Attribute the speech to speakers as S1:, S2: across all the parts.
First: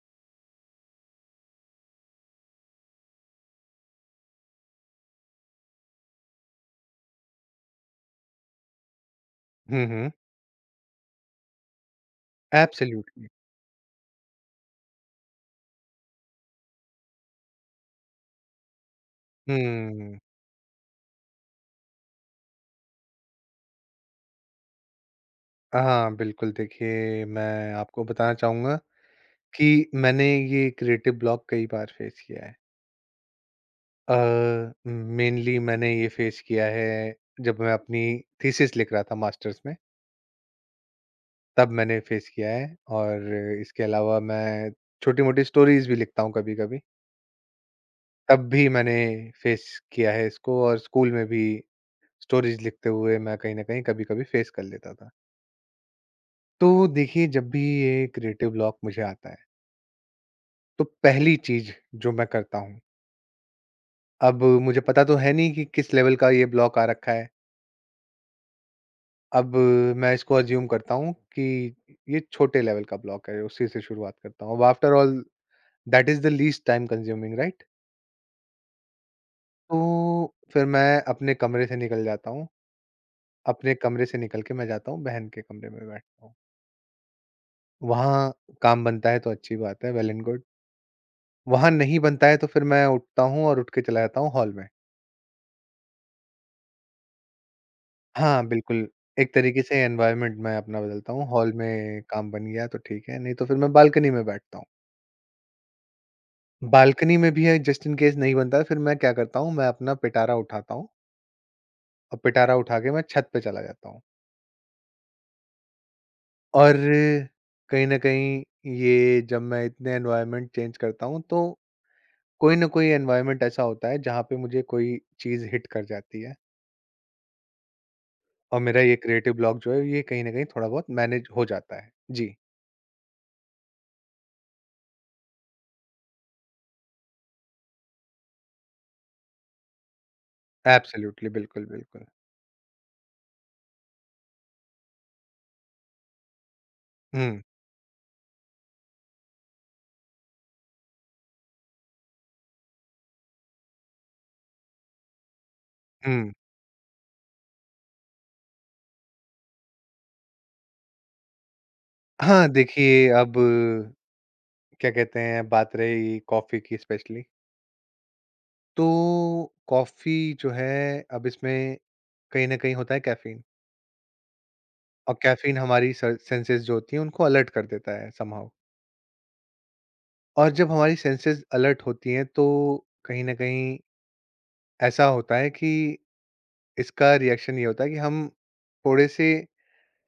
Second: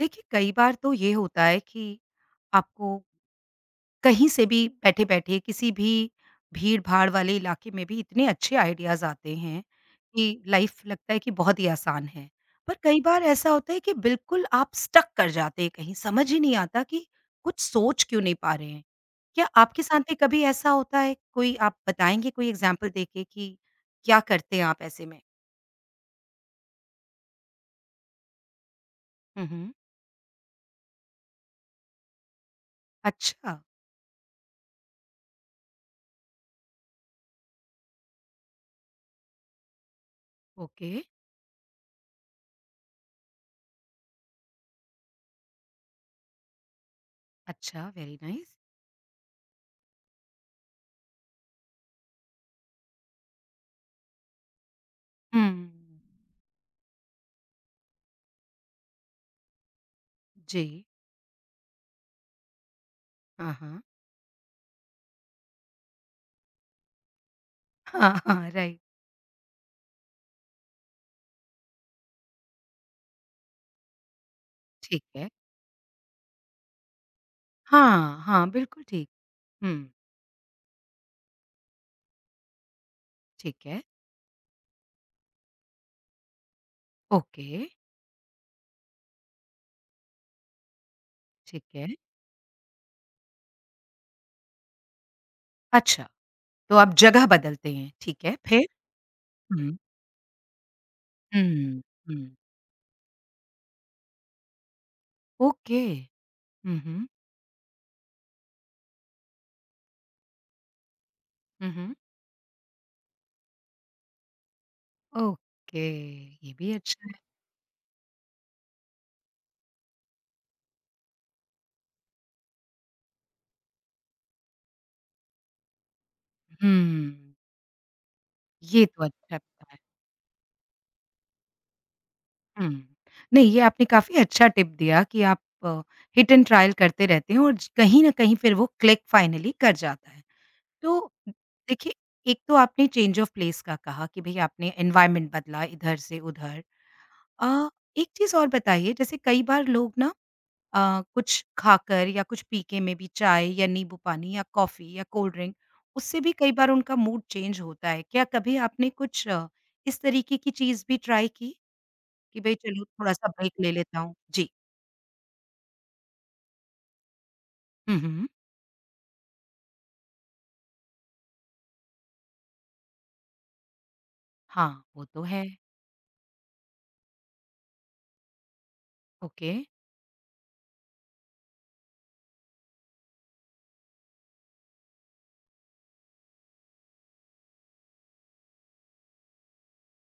S1: देखिए, कई बार तो ये होता है कि आपको कहीं से भी बैठे-बैठे किसी भी भीड़-भाड़ वाले इलाके में भी इतने अच्छे आइडियाज़ आते हैं
S2: हुँ, हुँ।
S1: कि लाइफ़ लगता है कि बहुत ही आसान है। पर कई बार
S2: एब्सोल्युटली।
S1: ऐसा होता है कि बिल्कुल आप स्टक कर जाते हैं कहीं, समझ ही नहीं आता कि कुछ सोच क्यों नहीं पा रहे हैं। क्या आपके साथ भी
S2: हुँ।
S1: कभी ऐसा होता है? कोई आप बताएँगे कोई एग्ज़ाम्पल देके कि क्या करते हैं आप ऐसे में?
S2: हाँ, बिल्कुल देखिए, मैं आपको बताना चाहूँगा
S1: हुँ, हुँ।
S2: कि मैंने ये क्रिएटिव ब्लॉक कई बार फेस किया है।
S1: अच्छा,
S2: अ, मेनली मैंने ये फेस किया है जब मैं अपनी थीसिस लिख रहा था मास्टर्स में,
S1: ओके।
S2: तब मैंने फेस किया है और इसके अलावा मैं छोटी-मोटी स्टोरीज़ भी लिखता हूँ कभी-कभी,
S1: अच्छा, वेरी
S2: तब
S1: नाइस।
S2: भी मैंने फेस किया है इसको और स्कूल में भी स्टोरीज़ लिखते हुए मैं कहीं न कहीं कभी-कभी फेस कर लेता था।
S1: हुँ।
S2: तो देखिए जब भी ये क्रिएटिव ब्लॉक मुझे आता है
S1: जी।
S2: तो पहली चीज जो मैं करता हूँ,
S1: हाँ, हाँ।
S2: अब मुझे पता तो है नहीं कि किस लेवल का ये ब्लॉक आ रखा है,
S1: हाँ, हाँ, राइट।
S2: अब मैं इसको अज्यूम करता हूँ कि ये छोटे लेवल का ब्लॉक है, उसी से शुरुआत करता हूँ। अब आफ्टर
S1: ठीक
S2: ऑल
S1: है।
S2: That is the least time consuming, right.
S1: हाँ, हाँ, बिल्कुल ठीक।
S2: तो
S1: हुँ,
S2: फिर मैं अपने कमरे से निकल जाता हूँ।
S1: ठीक
S2: अपने
S1: है।
S2: कमरे से निकल के मैं जाता हूँ बहन के कमरे में बैठता हूँ,
S1: ओके,
S2: वहाँ काम बनता है तो अच्छी बात है, वेल एंड गुड।
S1: ठीक
S2: वहाँ
S1: है।
S2: नहीं बनता है तो फिर मैं उठता हूँ और उठ के चला जाता हूँ हॉल में।
S1: अच्छा, तो आप जगह बदलते हैं, ठीक है,
S2: हाँ,
S1: फिर?
S2: बिल्कुल, एक तरीके से
S1: हुँ,
S2: एनवायरनमेंट मैं अपना बदलता हूँ, हॉल
S1: हुँ,
S2: में काम
S1: हुँ।
S2: बन गया तो ठीक है, नहीं तो फिर मैं बालकनी में बैठता हूँ।
S1: ओके। हुँ, हुँ,
S2: बालकनी में भी है जस्ट इन केस नहीं बनता है, फिर मैं क्या करता हूँ, मैं अपना पिटारा उठाता हूँ
S1: हुँ, हुँ।
S2: और पिटारा उठा के मैं छत पे चला जाता हूँ।
S1: ओके, ये भी
S2: और
S1: अच्छा है।
S2: कहीं न कहीं ये जब मैं इतने एनवायरनमेंट चेंज करता हूँ, तो कोई न कोई एनवायरनमेंट ऐसा होता है जहाँ पे मुझे कोई चीज़ हिट कर जाती है
S1: हुँ,
S2: और मेरा
S1: ये
S2: ये
S1: तो
S2: क्रिएटिव
S1: अच्छा
S2: ब्लॉक
S1: पता
S2: जो
S1: है।
S2: है, ये कहीं न कहीं थोड़ा बहुत मैनेज हो जाता है। जी,
S1: हुँ, नहीं ये आपने काफ़ी अच्छा टिप दिया कि आप हिट एंड ट्रायल करते रहते हैं और ज कहीं न कहीं फिर वो क्लिक फाइनली कर जाता है। तो
S2: एब्सोल्युटली बिल्कुल,
S1: देखिए,
S2: बिल्कुल।
S1: एक तो आपने चेंज ऑफ प्लेस का कहा कि भई आपने एनवायरनमेंट बदला इधर से उधर।
S2: हुँ,
S1: अ, एक चीज़ और बताइए जैसे कई बार लोग ना कुछ खाकर या कुछ पी के में भी चाय या नींबू पानी या कॉफ़ी या कोल्ड ड्रिंक उससे
S2: हुँ।
S1: भी कई बार उनका मूड चेंज होता है। क्या कभी आपने कुछ इस तरीके की चीज़ भी ट्राई की? कि
S2: हाँ,
S1: भई चलो
S2: देखिए
S1: थोड़ा-सा
S2: अब
S1: ब्रेक ले लेता हूँ? जी।
S2: क्या कहते हैं, बात रही कॉफ़ी की स्पेशली,
S1: हुँ, हुँ।
S2: तो कॉफ़ी जो है अब इसमें कहीं न कहीं होता है कैफ़ीन
S1: हाँ, वो
S2: और
S1: तो है।
S2: कैफ़ीन हमारी स सेंसेस जो होती हैं उनको अलर्ट कर देता है समहाउ।
S1: ओके।
S2: और जब हमारी सेंसेस अलर्ट होती हैं तो कहीं न कहीं ऐसा होता है कि इसका रिएक्शन ये होता है कि हम थोड़े-से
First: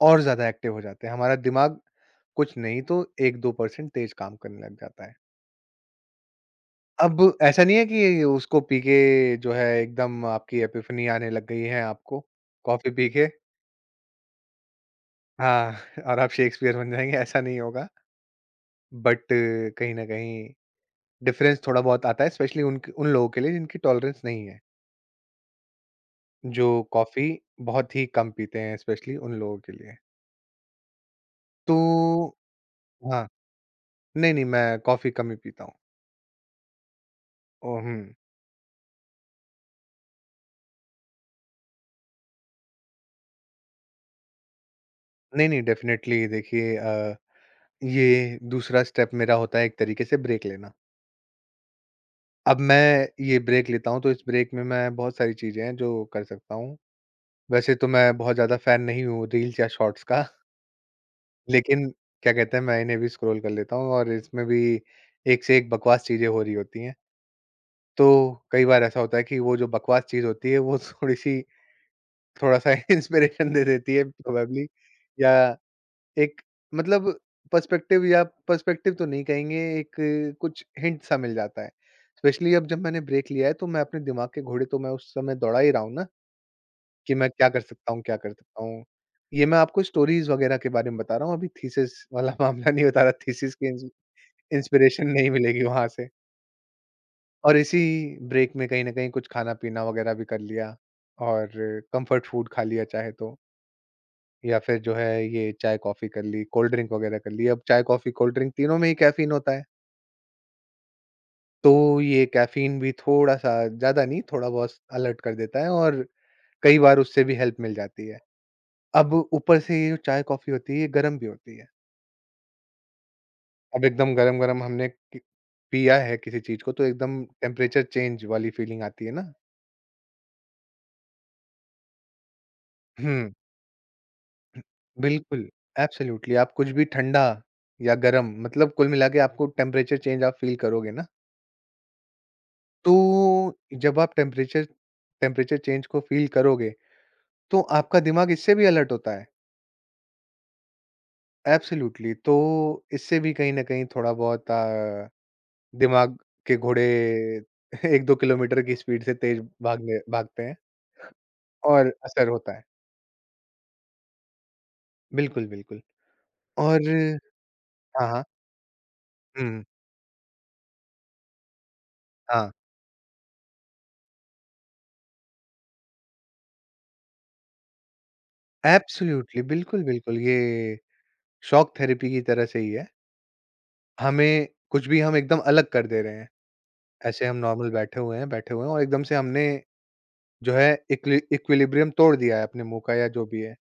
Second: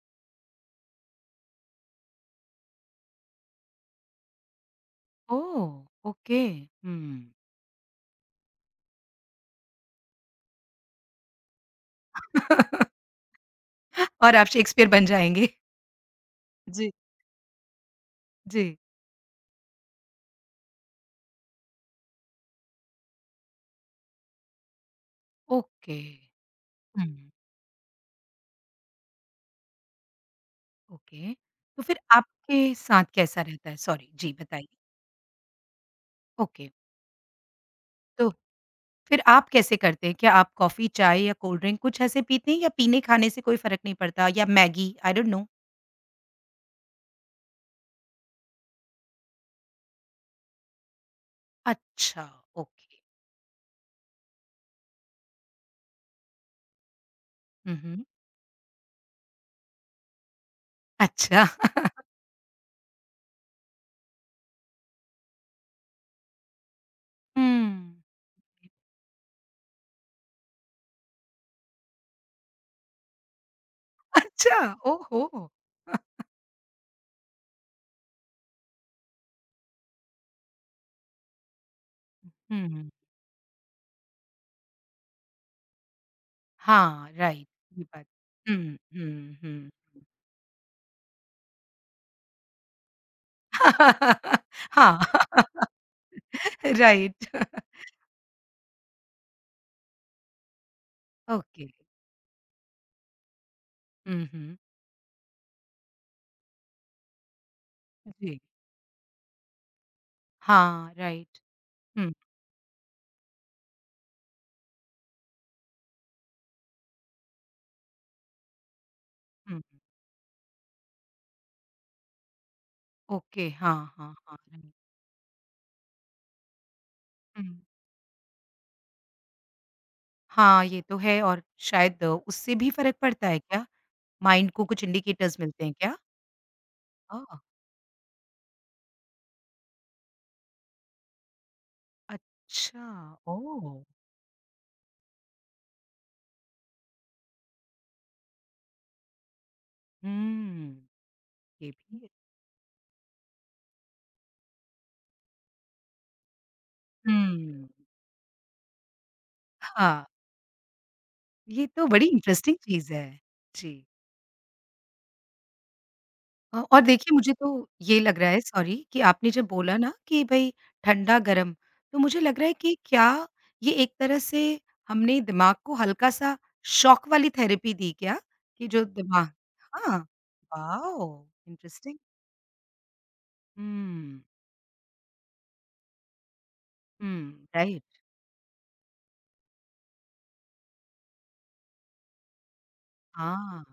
S2: और ज़्यादा एक्टिव हो जाते हैं। हमारा दिमाग कुछ नहीं तो 1-2 परसेंट तेज़ काम करने लग जाता है।
S1: ओह! ओके। हुँ।
S2: अब ऐसा नहीं है कि उसको पी के जो है एकदम आपकी एपिफनी आने लग गई है आपको, कॉफ़ी पी के
S1: और आप शेक्सपियर बन जाएँगे।
S2: हाँ, और आप शेक्सपियर बन
S1: जी,
S2: जाएँगे ऐसा नहीं होगा।
S1: जी।
S2: बट कहीं न कहीं डिफ़रेंस थोड़ा बहुत आता है स्पेशली उनक उन लोगों के लिए जिनकी टॉलरेंस नहीं है,
S1: ओके।
S2: जो कॉफ़ी
S1: हुँ,
S2: बहुत ही कम पीते हैं, स्पेशली उन लोगों के लिए।
S1: ओके। तो फिर
S2: तो
S1: आपके साथ
S2: हाँ,
S1: कैसा रहता है? सॉरी, जी
S2: नहीं, नहीं
S1: बताइए।
S2: मैं कॉफ़ी कम ही पीता हूँ।
S1: ओके,
S2: ओह! हुँ,
S1: तो फिर आप कैसे करते हैं? क्या आप कॉफ़ी, चाय या कोल्ड ड्रिंक कुछ ऐसे पीते हैं या पीने-खाने से कोई फ़र्क नहीं पड़ता या मैगी? I don't know.
S2: नहीं, नहीं डेफ़िनेटली देखिए, ये दूसरा स्टेप मेरा होता है, एक तरीके से ब्रेक लेना।
S1: अच्छा,
S2: अब
S1: ओके।
S2: मैं ये ब्रेक लेता हूँ, तो इस ब्रेक में मैं बहुत सारी चीज़ें हैं जो कर सकता हूँ। वैसे
S1: हुँ,
S2: तो
S1: हुँ।
S2: मैं बहुत ज़्यादा फ़ैन नहीं हूँ रील्स या शॉर्ट्स का,
S1: अच्छा।
S2: लेकिन क्या कहते हैं, मैं इन्हें भी स्क्रॉल कर लेता हूँ और इसमें भी एक से एक बकवास चीज़ें हो रही होती हैं।
S1: हुँ।
S2: तो कई बार ऐसा होता है कि वो जो बकवास चीज़ होती है, वो थोड़ी-सी थोड़ा-सा इंस्पिरेशन दे देती है
S1: अच्छा,
S2: प्रोबेबली
S1: ओहो!
S2: या एक मतलब पर्सपेक्टिव या पर्सपेक्टिव तो नहीं कहेंगे, एक कुछ हिंट सा मिल जाता है। स्पेशली अब जब
S1: हुँ,
S2: मैंने ब्रेक लिया है, तो मैं अपने दिमाग के घोड़े तो मैं उस समय दौड़ा ही रहा हूँ ना,
S1: हाँ,
S2: कि मैं क्या
S1: राइट,
S2: कर
S1: ये
S2: सकता हूँ,
S1: बात
S2: क्या कर
S1: हुँ,
S2: सकता हूँ।
S1: हुँ,
S2: ये मैं
S1: हुँ।
S2: आपको स्टोरीज़ वगैरह के बारे में बता रहा हूँ, अभी थीसिस वाला मामला नहीं बता रहा, थीसिस की
S1: हाँ,
S2: इंस्पिरेशन नहीं मिलेगी वहाँ से।
S1: राइट
S2: और इसी ब्रेक में कहीं न कहीं कुछ खाना-पीना वगैरह भी कर लिया और
S1: ओके।
S2: कम्फर्ट फूड खा लिया चाहे तो।
S1: हुँ, हुँ।
S2: या फिर जो है ये चाय-कॉफ़ी कर ली, कोल्ड ड्रिंक वगैरह कर ली। अब चाय-कॉफ़ी, कोल्ड
S1: जी,
S2: ड्रिंक तीनों में ही कैफ़ीन होता है।
S1: हाँ, राइट।
S2: तो
S1: हुँ,
S2: ये कैफ़ीन भी थोड़ा-सा ज़्यादा नहीं थोड़ा-बहुत अलर्ट कर देता है और कई बार उससे भी हेल्प मिल जाती है। अब ऊपर
S1: हुँ,
S2: से ये जो चाय-कॉफ़ी होती है ये गरम भी होती है।
S1: ओके, हाँ,
S2: अब एकदम
S1: हाँ, हाँ, हुँ।
S2: गरम-गरम
S1: राइट।
S2: हमने कि पिया है किसी चीज़ को तो एकदम
S1: हुँ,
S2: टेम्परेचर चेंज वाली फ़ीलिंग आती है ना।
S1: हाँ, ये तो है और शायद उससे भी फ़र्क पड़ता
S2: हुँ,
S1: है क्या? माइंड को कुछ इंडिकेटर्स
S2: बिल्कुल।
S1: मिलते हैं क्या?
S2: एब्सोल्यूटली आप कुछ भी ठंडा
S1: ओह!
S2: या गरम मतलब कुल मिला के आपको टेम्परेचर चेंज आप फ़ील करोगे ना।
S1: अच्छा,
S2: तो
S1: ओह!
S2: जब आप टेम्परेचर टेम्परेचर चेंज को फ़ील करोगे, तो आपका दिमाग इससे भी अलर्ट होता है।
S1: हुँ, ये भी है।
S2: एब्सोल्यूटली तो इससे भी कहीं न कहीं थोड़ा-बहुत दिमाग के घोड़े
S1: हुँ,
S2: 1-2 किलोमीटर की स्पीड से तेज़ भागने
S1: हाँ,
S2: भागते हैं
S1: ये तो
S2: और
S1: बड़ी
S2: असर होता
S1: इंटरेस्टिंग
S2: है।
S1: चीज़ है। जी।
S2: बिल्कुल, बिल्कुल
S1: और
S2: और
S1: देखिए मुझे तो ये
S2: हाँ,
S1: लग
S2: हाँ।
S1: रहा है सॉरी कि आपने जब
S2: हुँ,
S1: बोला ना कि भई ठंडा-गरम, तो मुझे लग रहा
S2: हाँ।
S1: है कि क्या ये एक तरह से हमने दिमाग को हल्का-सा शॉक वाली थेरेपी दी क्या? कि जो दिमाग
S2: एब्सोल्यूटली बिल्कुल,
S1: हाँ,
S2: बिल्कुल ये
S1: वाओ!
S2: Shock
S1: interesting.
S2: थेरेपी की तरह से ही है।
S1: हुँ,
S2: हमें कुछ भी हम एकदम अलग कर दे रहे हैं। ऐसे हम
S1: हुँ,
S2: नॉर्मल
S1: राइट।
S2: बैठे हुए हैं और एकदम से हमने जो है इक्विलिब्रियम तोड़ दिया है अपने मुँह का या जो भी है,
S1: हाँ,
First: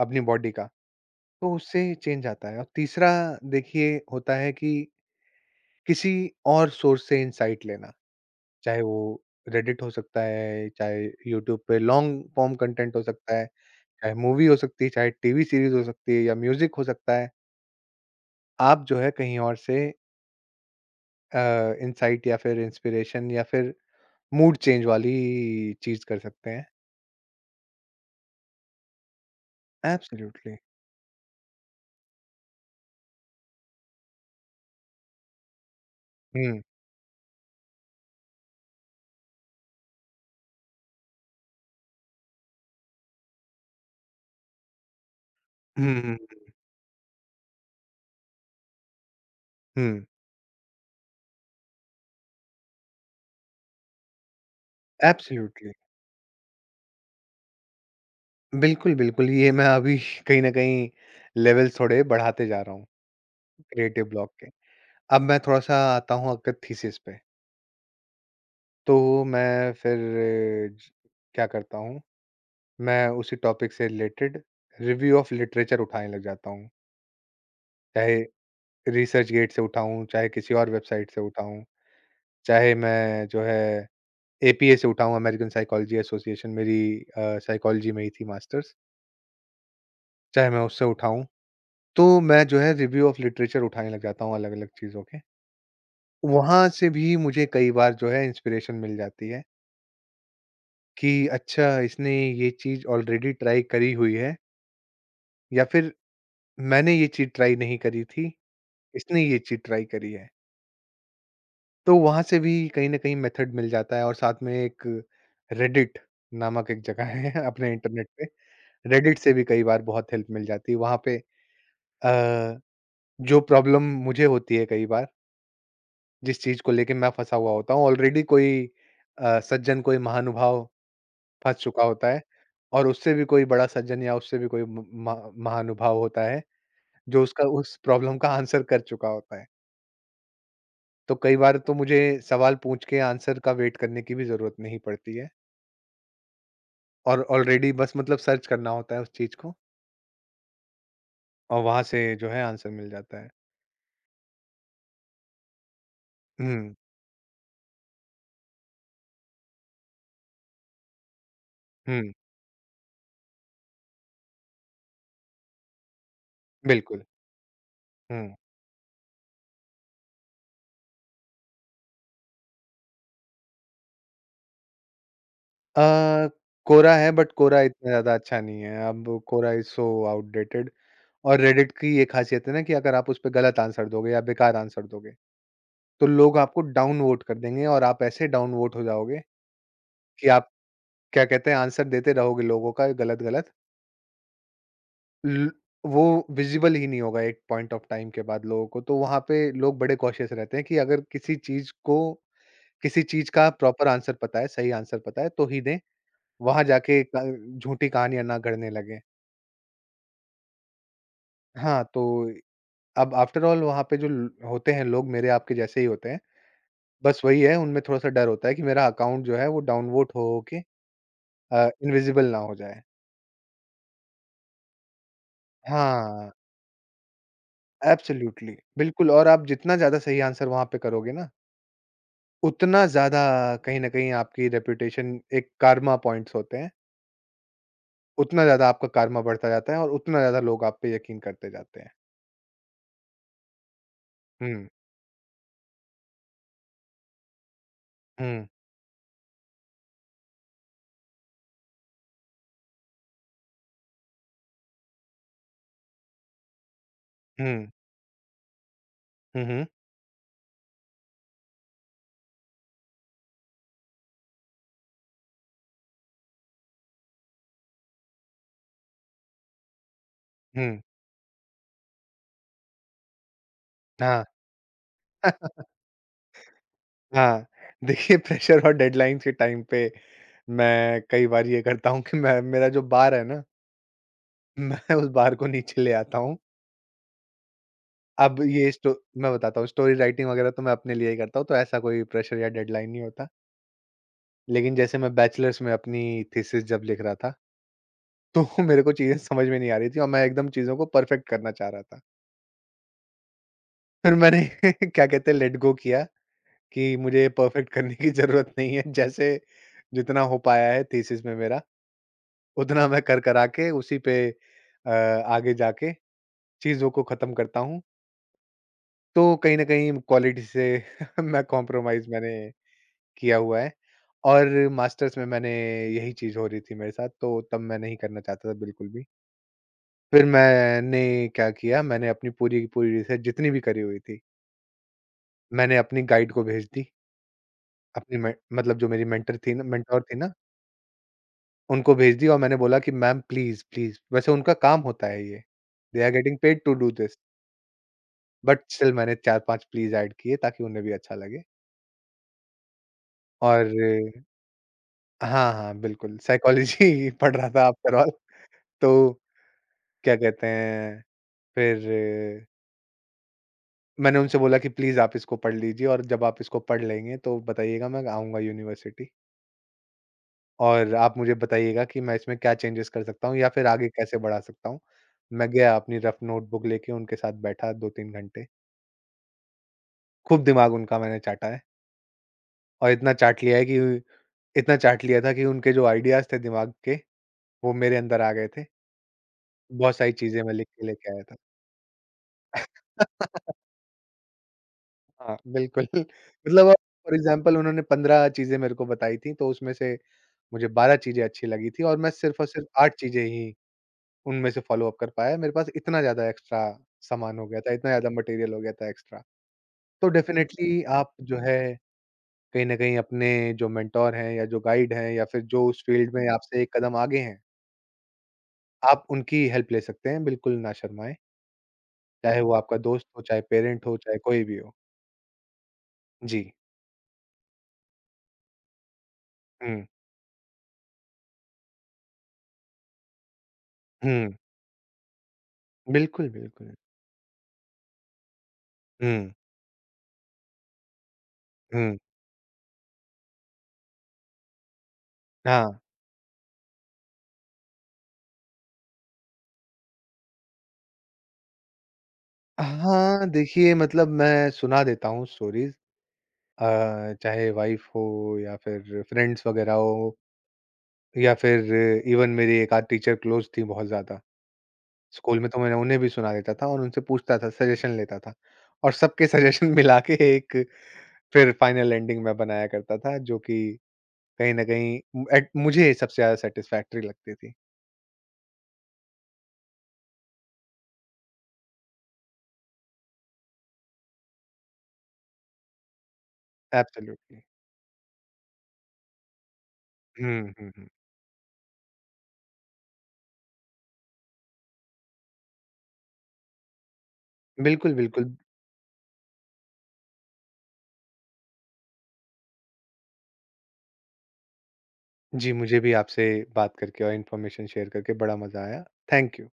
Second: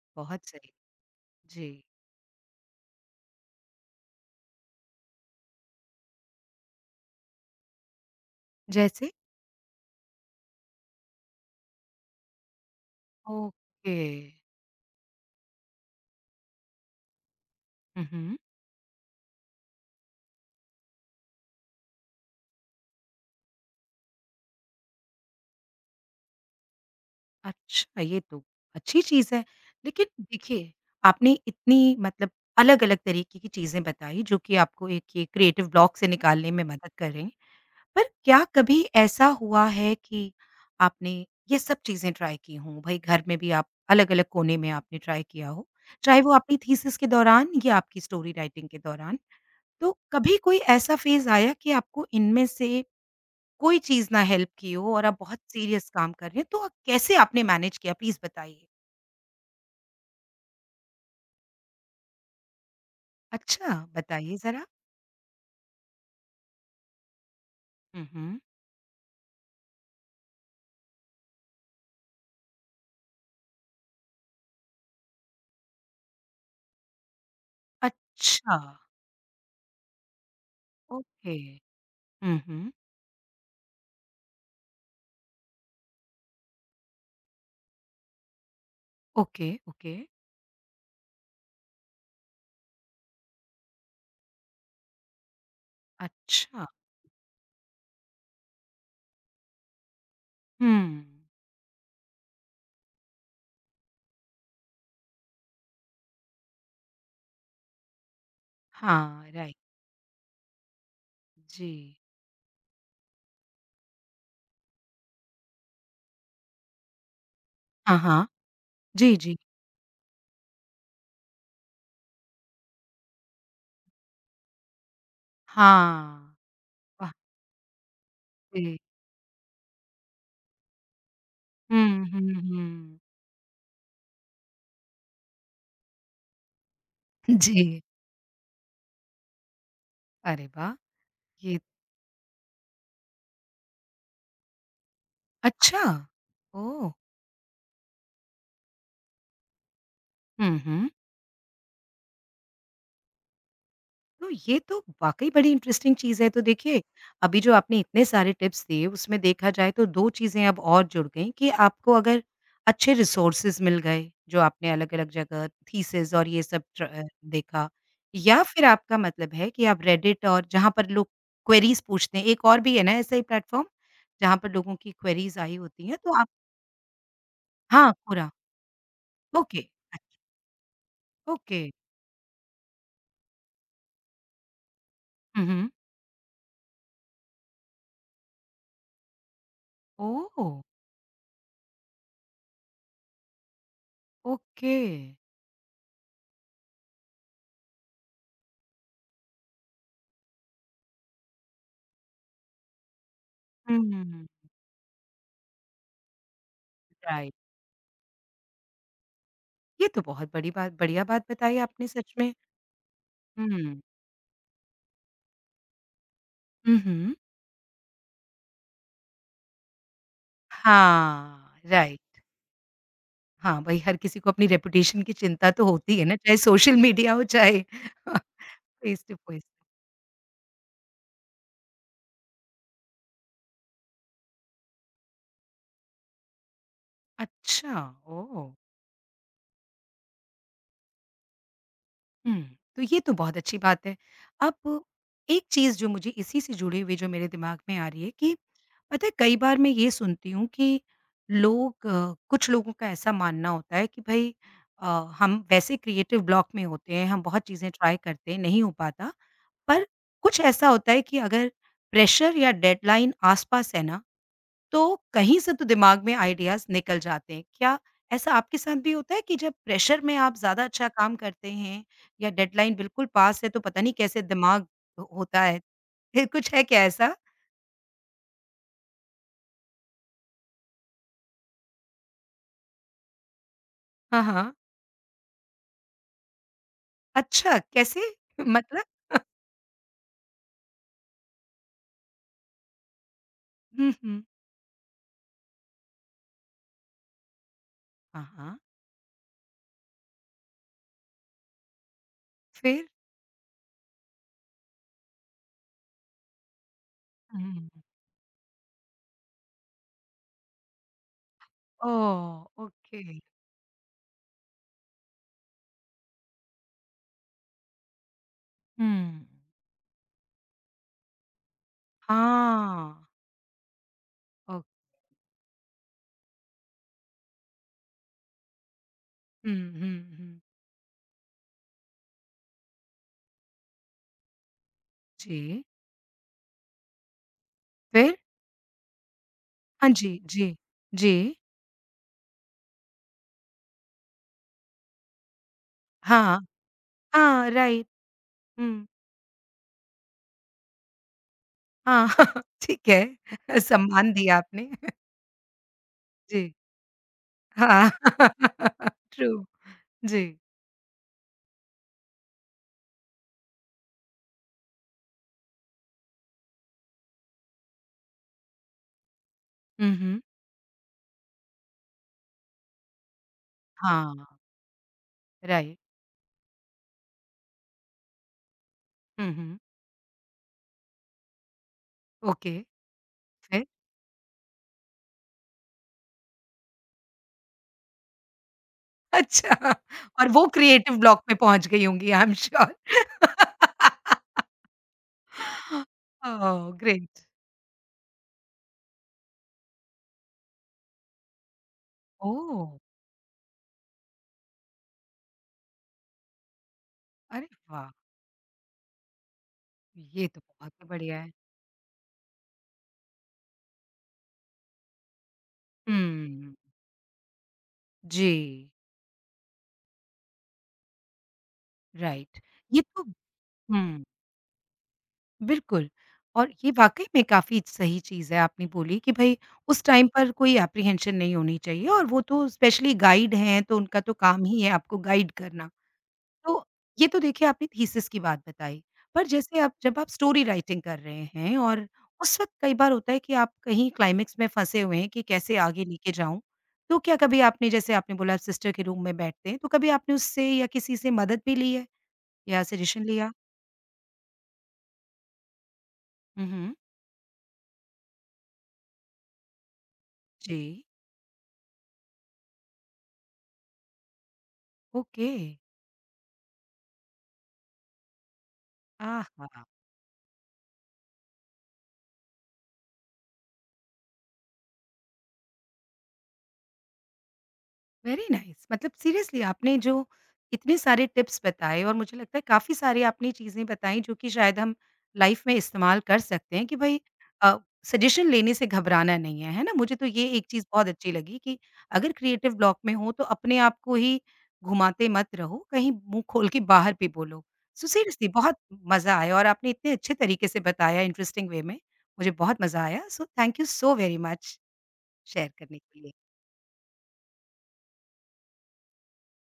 S2: अपनी
S1: बहुत
S2: बॉडी का,
S1: सही।
S2: तो
S1: जी,
S2: उससे चेंज आता है। और तीसरा देखिए होता है कि किसी और सोर्स से इनसाइट लेना, चाहे
S1: जैसे?
S2: वो रेडिट हो सकता है, चाहे यूट्यूब पे लॉन्ग फॉर्म कंटेंट हो सकता है,
S1: ओके।
S2: चाहे मूवी हो सकती है, चाहे टीवी सीरीज़ हो सकती है या म्यूज़िक हो सकता है।
S1: हुँ, हुँ।
S2: आप जो है कहीं और से अ, इनसाइट या फिर इंस्पिरेशन या फिर मूड चेंज वाली चीज़ कर सकते हैं।
S1: अच्छा, ये तो अच्छी चीज़ है। लेकिन
S2: एब्सोल्युटली।
S1: देखिए, आपने इतनी मतलब अलग-अलग तरीके की चीज़ें बताई जो कि आपको एक ये क्रिएटिव ब्लॉक से निकालने
S2: हुँ।
S1: में मदद कर रही हैं। पर क्या कभी ऐसा हुआ है कि आपने ये सब चीज़ें ट्राई की हों? भई घर में भी आप अलग-अलग कोने में आपने ट्राई किया हो,
S2: हुँ, हुँ,
S1: चाहे वो आपकी थीसिस के दौरान या आपकी स्टोरी राइटिंग के दौरान। तो
S2: हुँ।
S1: कभी कोई ऐसा फ़ेज़ आया कि आपको इनमें से कोई चीज़ ना हेल्प की हो और आप बहुत
S2: एब्सोल्युटली।
S1: सीरियस काम कर रहे हैं, तो कैसे आपने मैनेज किया प्लीज़ बताइए?
S2: बिल्कुल, बिल्कुल, ये मैं अभी कहीं न कहीं लेवल थोड़े बढ़ाते जा रहा हूँ,
S1: अच्छा,
S2: क्रिएटिव ब्लॉक
S1: बताइए
S2: के।
S1: ज़रा?
S2: अब मैं थोड़ा-सा आता हूँ अगर थीसिस पे,
S1: हुँ, हुँ।
S2: तो मैं फिर ज क्या करता हूँ, मैं उसी टॉपिक से रिलेटेड रिव्यू ऑफ लिटरेचर उठाने लग जाता हूँ। चाहे
S1: अच्छा,
S2: रिसर्चगेट से उठाऊँ, चाहे किसी और वेबसाइट से
S1: ओके।
S2: उठाऊँ,
S1: हुँ, हुँ।
S2: चाहे मैं जो है एपीए से उठाऊँ, अमेरिकन साइकोलॉजी एसोसिएशन मेरी साइकोलॉजी में ही थी मास्टर्स,
S1: ओके, ओके।
S2: चाहे मैं उससे उठाऊँ। तो मैं जो है रिव्यू ऑफ लिटरेचर उठाने लग जाता हूँ अलग-अलग चीज़ों के।
S1: अच्छा।
S2: वहाँ से भी मुझे कई बार जो है इंस्पिरेशन मिल जाती है
S1: हुँ।
S2: कि अच्छा इसने ये चीज़ ऑलरेडी ट्राई करी हुई है या फिर मैंने ये चीज़ ट्राई नहीं करी थी, इसने
S1: हाँ,
S2: ये
S1: राइट।
S2: चीज़ ट्राई करी है।
S1: जी।
S2: तो वहाँ से भी कहीं न कहीं मेथड मिल जाता है और साथ में एक रेडिट नामक एक जगह है अपने
S1: हाँ,
S2: इंटरनेट पे,
S1: हाँ। जी,
S2: रेडिट से
S1: जी।
S2: भी कई बार बहुत हेल्प मिल जाती है। वहाँ पे अ, जो प्रॉब्लम मुझे होती है कई बार
S1: हाँ।
S2: जिस चीज़ को लेके मैं
S1: वाह!
S2: फँसा हुआ होता हूँ, ऑलरेडी कोई
S1: जी।
S2: सज्जन, कोई महानुभाव फँस चुका
S1: हुँ,
S2: होता है
S1: हुँ,
S2: और
S1: हुँ।
S2: उससे भी कोई बड़ा सज्जन या उससे भी कोई म महानुभाव होता है, जो उसका उस
S1: जी।
S2: प्रॉब्लम का आंसर कर चुका होता है।
S1: अरे वाह!
S2: तो कई बार
S1: ये
S2: तो मुझे सवाल पूछ के आंसर का वेट करने की भी ज़रूरत नहीं पड़ती है
S1: अच्छा। ओह!
S2: और ऑलरेडी बस मतलब सर्च करना होता है उस चीज़ को
S1: हुँ, हुँ।
S2: और वहाँ से जो है आंसर मिल जाता है।
S1: तो ये तो वाक़ई बड़ी इंटरेस्टिंग चीज़ है। तो
S2: हुँ,
S1: देखिए, अभी जो आपने इतने सारे टिप्स दिए उसमें देखा जाए तो 2 चीज़ें अब और जुड़ गई कि आपको
S2: हुँ,
S1: अगर अच्छे रिसोर्सेज़ मिल गए, जो आपने अलग-अलग जगह थीसिस और ये सब ट्र
S2: बिल्कुल,
S1: देखा
S2: हुँ।
S1: या फिर आपका मतलब है कि आप रेडिट और जहाँ पर लोग क्वेरीज़ पूछते हैं, एक और भी है ना ऐसा ही प्लेटफ़ॉर्म? जहाँ पर लोगों की क्वेरीज़ आई
S2: अ,
S1: होती हैं तो आप
S2: कोरा है बट कोरा इतना
S1: हाँ,
S2: ज़्यादा
S1: कोरा।
S2: अच्छा नहीं है, अब कोरा
S1: ओके,
S2: इज़ सो
S1: अच्छा
S2: आउटडेटेड। और
S1: ओके।
S2: रेडिट की ये खासियत है ना कि अगर आप उस पे गलत आंसर दोगे या बेकार आंसर दोगे,
S1: हुँ, हुँ।
S2: तो लोग आपको डाउन वोट कर देंगे और आप ऐसे डाउन वोट हो जाओगे कि
S1: ओह!
S2: आप क्या कहते हैं आंसर देते रहोगे लोगों का गलत-गलत।
S1: ओके।
S2: ल वो विज़िबल ही नहीं होगा एक पॉइंट ऑफ टाइम के बाद लोगों को, तो वहाँ पे लोग बड़े कॉशियस रहते हैं कि अगर किसी चीज़ को किसी चीज़ का
S1: हुँ,
S2: प्रॉपर
S1: हुँ,
S2: आंसर
S1: हुँ।
S2: पता है, सही आंसर पता है तो ही दें, वहाँ जाके क
S1: राइट।
S2: झूठी कहानियाँ ना गढ़ने लगें।
S1: ये तो बहुत बड़ी बात बढ़िया बात बताई
S2: हाँ,
S1: आपने सच
S2: तो
S1: में।
S2: अब आफ्टर ऑल
S1: हुँ।
S2: वहाँ पे जो ल होते हैं लोग मेरे आपके जैसे ही होते हैं।
S1: हुँ, हुँ।
S2: बस वही है, उनमें थोड़ा-सा डर होता है कि मेरा अकाउंट जो है वो डाउनवोट हो के
S1: हाँ, राइट।
S2: इनविजिबल ना हो जाए।
S1: हाँ, भई हर किसी को अपनी रेपुटेशन की चिंता तो होती है ना,
S2: हाँ,
S1: चाहे सोशल मीडिया हो, चाहे
S2: एब्सोल्यूटली,
S1: फेस
S2: बिल्कुल
S1: टू
S2: और
S1: फेस।
S2: आप जितना ज़्यादा सही आंसर वहाँ पे करोगे ना, उतना ज़्यादा कहीं न कहीं आपकी रेपुटेशन, एक कारमा पॉइंट्स होते हैं,
S1: अच्छा,
S2: उतना
S1: ओह!
S2: ज़्यादा आपका कारमा बढ़ता जाता है और उतना ज़्यादा लोग आप पे यकीन करते जाते हैं।
S1: हुँ, तो ये तो बहुत अच्छी बात है।
S2: हुँ,
S1: अब एक चीज़ जो मुझे इसी से जुड़ी हुई जो मेरे दिमाग में आ रही है कि
S2: हुँ,
S1: पता है कई बार मैं ये सुनती हूँ कि लोग कुछ लोगों का ऐसा मानना होता है कि भई अ, हम वैसे क्रिएटिव ब्लॉक में होते हैं, हम बहुत
S2: हुँ,
S1: चीज़ें ट्राई करते हैं, नहीं हो पाता।
S2: हुँ, हुँ,
S1: पर कुछ ऐसा होता है कि अगर प्रेशर या डेडलाइन आस-पास है ना, तो कहीं से तो दिमाग में आइडियाज़ निकल जाते हैं। क्या ऐसा आपके साथ भी होता है कि जब प्रेशर में आप ज़्यादा
S2: हुँ,
S1: अच्छा काम करते हैं या डेडलाइन बिल्कुल पास है तो पता नहीं कैसे
S2: हाँ।
S1: दिमाग हो होता है? फिर कुछ है क्या ऐसा?
S2: हाँ, देखिए प्रेशर और डेडलाइन्स के टाइम पे मैं कई बार ये करता हूँ कि मैं मेरा जो बार है ना,
S1: हाँ, हाँ।
S2: मैं उस बार को नीचे ले आता हूँ।
S1: अच्छा कैसे?
S2: अब ये
S1: मतलब?
S2: स्टो मैं बताता हूँ, स्टोरी राइटिंग वगैरह तो मैं अपने लिए ही करता हूँ, तो ऐसा कोई प्रेशर या डेडलाइन नहीं होता।
S1: हुँ, हुँ।
S2: लेकिन जैसे मैं बैचलर्स में अपनी थीसिस जब लिख रहा था,
S1: हाँ,
S2: तो
S1: हाँ।
S2: मेरे को चीज़ें समझ में नहीं आ रही थी और मैं एकदम चीज़ों को परफेक्ट करना चाह रहा था।
S1: फिर?
S2: फिर मैंने क्या कहते हैं लेट गो किया कि मुझे
S1: हुँ।
S2: परफेक्ट करने की ज़रूरत नहीं है। जैसे जितना हो पाया है थीसिस में मेरा,
S1: ओह!
S2: उतना मैं
S1: ओके।
S2: कर-करा के उसी पे अ, आगे जाके चीज़ों को ख़त्म करता हूँ। तो
S1: हुँ।
S2: कहीं न कहीं क्वालिटी से मैं कॉम्प्रोमाइज़ मैंने
S1: हाँ।
S2: किया हुआ है और
S1: ओ
S2: मास्टर्स में मैंने यही चीज़ हो रही थी मेरे साथ, तो तब मैं नहीं करना चाहता था बिल्कुल भी।
S1: हुँ, हुँ,
S2: फिर
S1: हुँ।
S2: मैंने क्या किया, मैंने अपनी पूरी की पूरी रिसर्च जितनी भी करी हुई थी,
S1: जी।
S2: मैंने अपनी गाइड को भेज दी। अपनी
S1: फिर?
S2: मे मतलब जो मेरी मेंटर थी ना,
S1: हाँ
S2: मेंटोर थी
S1: जी,
S2: ना,
S1: जी। जी।
S2: उनको भेज दी और मैंने बोला कि मैम प्लीज़, प्लीज़ वैसे उनका काम होता है ये, दे आर गेटिंग
S1: हाँ।
S2: पेड टू डू दिस
S1: हाँ, राइट।
S2: बट
S1: हुँ।
S2: स्टिल मैंने 4-5 प्लीज़ ऐड किए ताकि उन्हें भी अच्छा लगे
S1: हाँ, ठीक है।
S2: और
S1: सम्मान दिया आपने।
S2: हाँ, हाँ, बिल्कुल,
S1: जी,
S2: साइकोलॉजी पढ़ रहा था
S1: हाँ।
S2: आफ्टर ऑल, तो
S1: ट्रू,
S2: क्या
S1: जी।
S2: कहते हैं, फिर मैंने उनसे बोला कि प्लीज़ आप इसको पढ़ लीजिए और जब आप इसको पढ़ लेंगे तो बताइएगा, मैं आऊँगा यूनिवर्सिटी
S1: हुँ, हुँ।
S2: और आप मुझे बताइएगा कि मैं इसमें क्या चेंजेज़ कर सकता हूँ या फिर आगे कैसे
S1: हाँ,
S2: बढ़ा सकता हूँ। मैं गया
S1: राइट।
S2: अपनी रफ़ नोटबुक लेके उनके साथ बैठा 2-3 घंटे,
S1: हुँ, हुँ।
S2: खूब दिमाग उनका मैंने चाटा है
S1: ओके,
S2: और इतना चाट लिया है
S1: फिर?
S2: कि इतना चाट लिया था कि उनके जो आइडियाज़ थे दिमाग के, वो मेरे अंदर आ गए थे।
S1: अच्छा
S2: बहुत सारी
S1: और
S2: चीज़ें
S1: वो
S2: मैं लिख के
S1: क्रिएटिव
S2: लेके आया
S1: ब्लॉक
S2: था।
S1: में पहुँच गई होंगी आई एम श्योर।
S2: हाँ, बिल्कुल
S1: ओह!
S2: मतलब अब फॉर
S1: ग्रेट।
S2: एग्ज़ाम्पल उन्होंने 15 चीज़ें मेरे को बताई थी, तो उसमें से मुझे 12 चीज़ें अच्छी लगी थी और मैं सिर्फ़ और सिर्फ़
S1: ओह!
S2: 8 चीज़ें ही उनमें से फ़ॉलो-अप कर पाया। मेरे पास इतना ज़्यादा एक्स्ट्रा सामान हो
S1: अरे
S2: गया था, इतना
S1: वाह!
S2: ज़्यादा मटेरियल हो गया था एक्स्ट्रा। तो
S1: ये तो बहुत
S2: डेफ़िनेटली
S1: ही
S2: आप
S1: बढ़िया है।
S2: जो है कहीं न कहीं अपने जो मेंटर हैं या जो गाइड हैं या फिर जो उस फ़ील्ड में
S1: हुँ,
S2: आपसे एक कदम आगे हैं,
S1: जी,
S2: आप उनकी हेल्प ले सकते हैं, बिल्कुल ना शर्माएँ। चाहे
S1: राइट।
S2: वो आपका
S1: ये तो
S2: दोस्त हो, चाहे पेरेंट हो,
S1: हुँ।
S2: चाहे कोई भी हो।
S1: बिल्कुल,
S2: जी।
S1: और ये वाक़ई में काफ़ी सही चीज़ है आपने बोली कि भई उस
S2: हुँ।
S1: टाइम पर कोई एप्रीहेंशन नहीं होनी चाहिए और वो तो स्पेशली गाइड हैं, तो उनका तो
S2: हुँ।
S1: काम ही है आपको गाइड करना।
S2: बिल्कुल,
S1: तो
S2: बिल्कुल।
S1: ये तो देखिए आपने थीसिस की बात बताई, पर
S2: हुँ,
S1: जैसे आप जब आप स्टोरी राइटिंग कर रहे हैं और
S2: हुँ।
S1: उस वक़्त कई बार होता है कि आप कहीं क्लाइमेक्स में फँसे हुए हैं कि कैसे
S2: हाँ।
S1: आगे लेके जाऊँ? तो क्या कभी आपने जैसे आपने बोला आप सिस्टर के रूम में बैठते हैं, तो कभी आपने उससे या किसी से मदद भी ली है या सजेशन
S2: हाँ,
S1: लिया?
S2: देखिए मतलब मैं सुना देता हूँ स्टोरीज़,
S1: हुँ, हुँ।
S2: चाहे वाइफ़ हो या फिर फ्रेंड्स वग़ैरह हो
S1: जी,
S2: या फिर इवन मेरी एक आध टीचर क्लोज़ थी बहुत ज़्यादा।
S1: ओके।
S2: स्कूल में तो मैं उन्हें भी सुना देता था और उनसे पूछता था, सजेशन लेता था और सबके
S1: आहा!
S2: सजेशन मिला के एक फिर फाइनल एंडिंग मैं बनाया करता था जो कि कहीं न कहीं एट मुझे सबसे ज़्यादा सैटिस्फैक्टरी लगती थी।
S1: वेरी नाइस मतलब सीरियसली आपने जो इतने सारे टिप्स बताए और मुझे लगता है काफ़ी सारी आपने चीज़ें बताई जो कि शायद हम लाइफ में इस्तेमाल कर सकते हैं कि भई
S2: एब्सोल्यूटली।
S1: अ, सजेशन लेने से घबराना नहीं है, है ना? मुझे तो ये
S2: हुँ,
S1: एक चीज़
S2: हुँ, हुँ।
S1: बहुत अच्छी लगी कि अगर क्रिएटिव ब्लॉक में हो तो अपने आप को ही घुमाते मत रहो, कहीं मुँह खोल के बाहर भी बोलो। सो
S2: बिल्कुल,
S1: सीरियसली
S2: बिल्कुल।
S1: बहुत मज़ा आया और आपने इतने अच्छे तरीके से बताया इंटरेस्टिंग वे में, मुझे बहुत मज़ा आया। So thank you so very much share
S2: जी,
S1: करने
S2: मुझे भी
S1: के लिए।
S2: आपसे बात करके और इन्फॉर्मेशन शेयर करके बड़ा मज़ा आया। Thank you.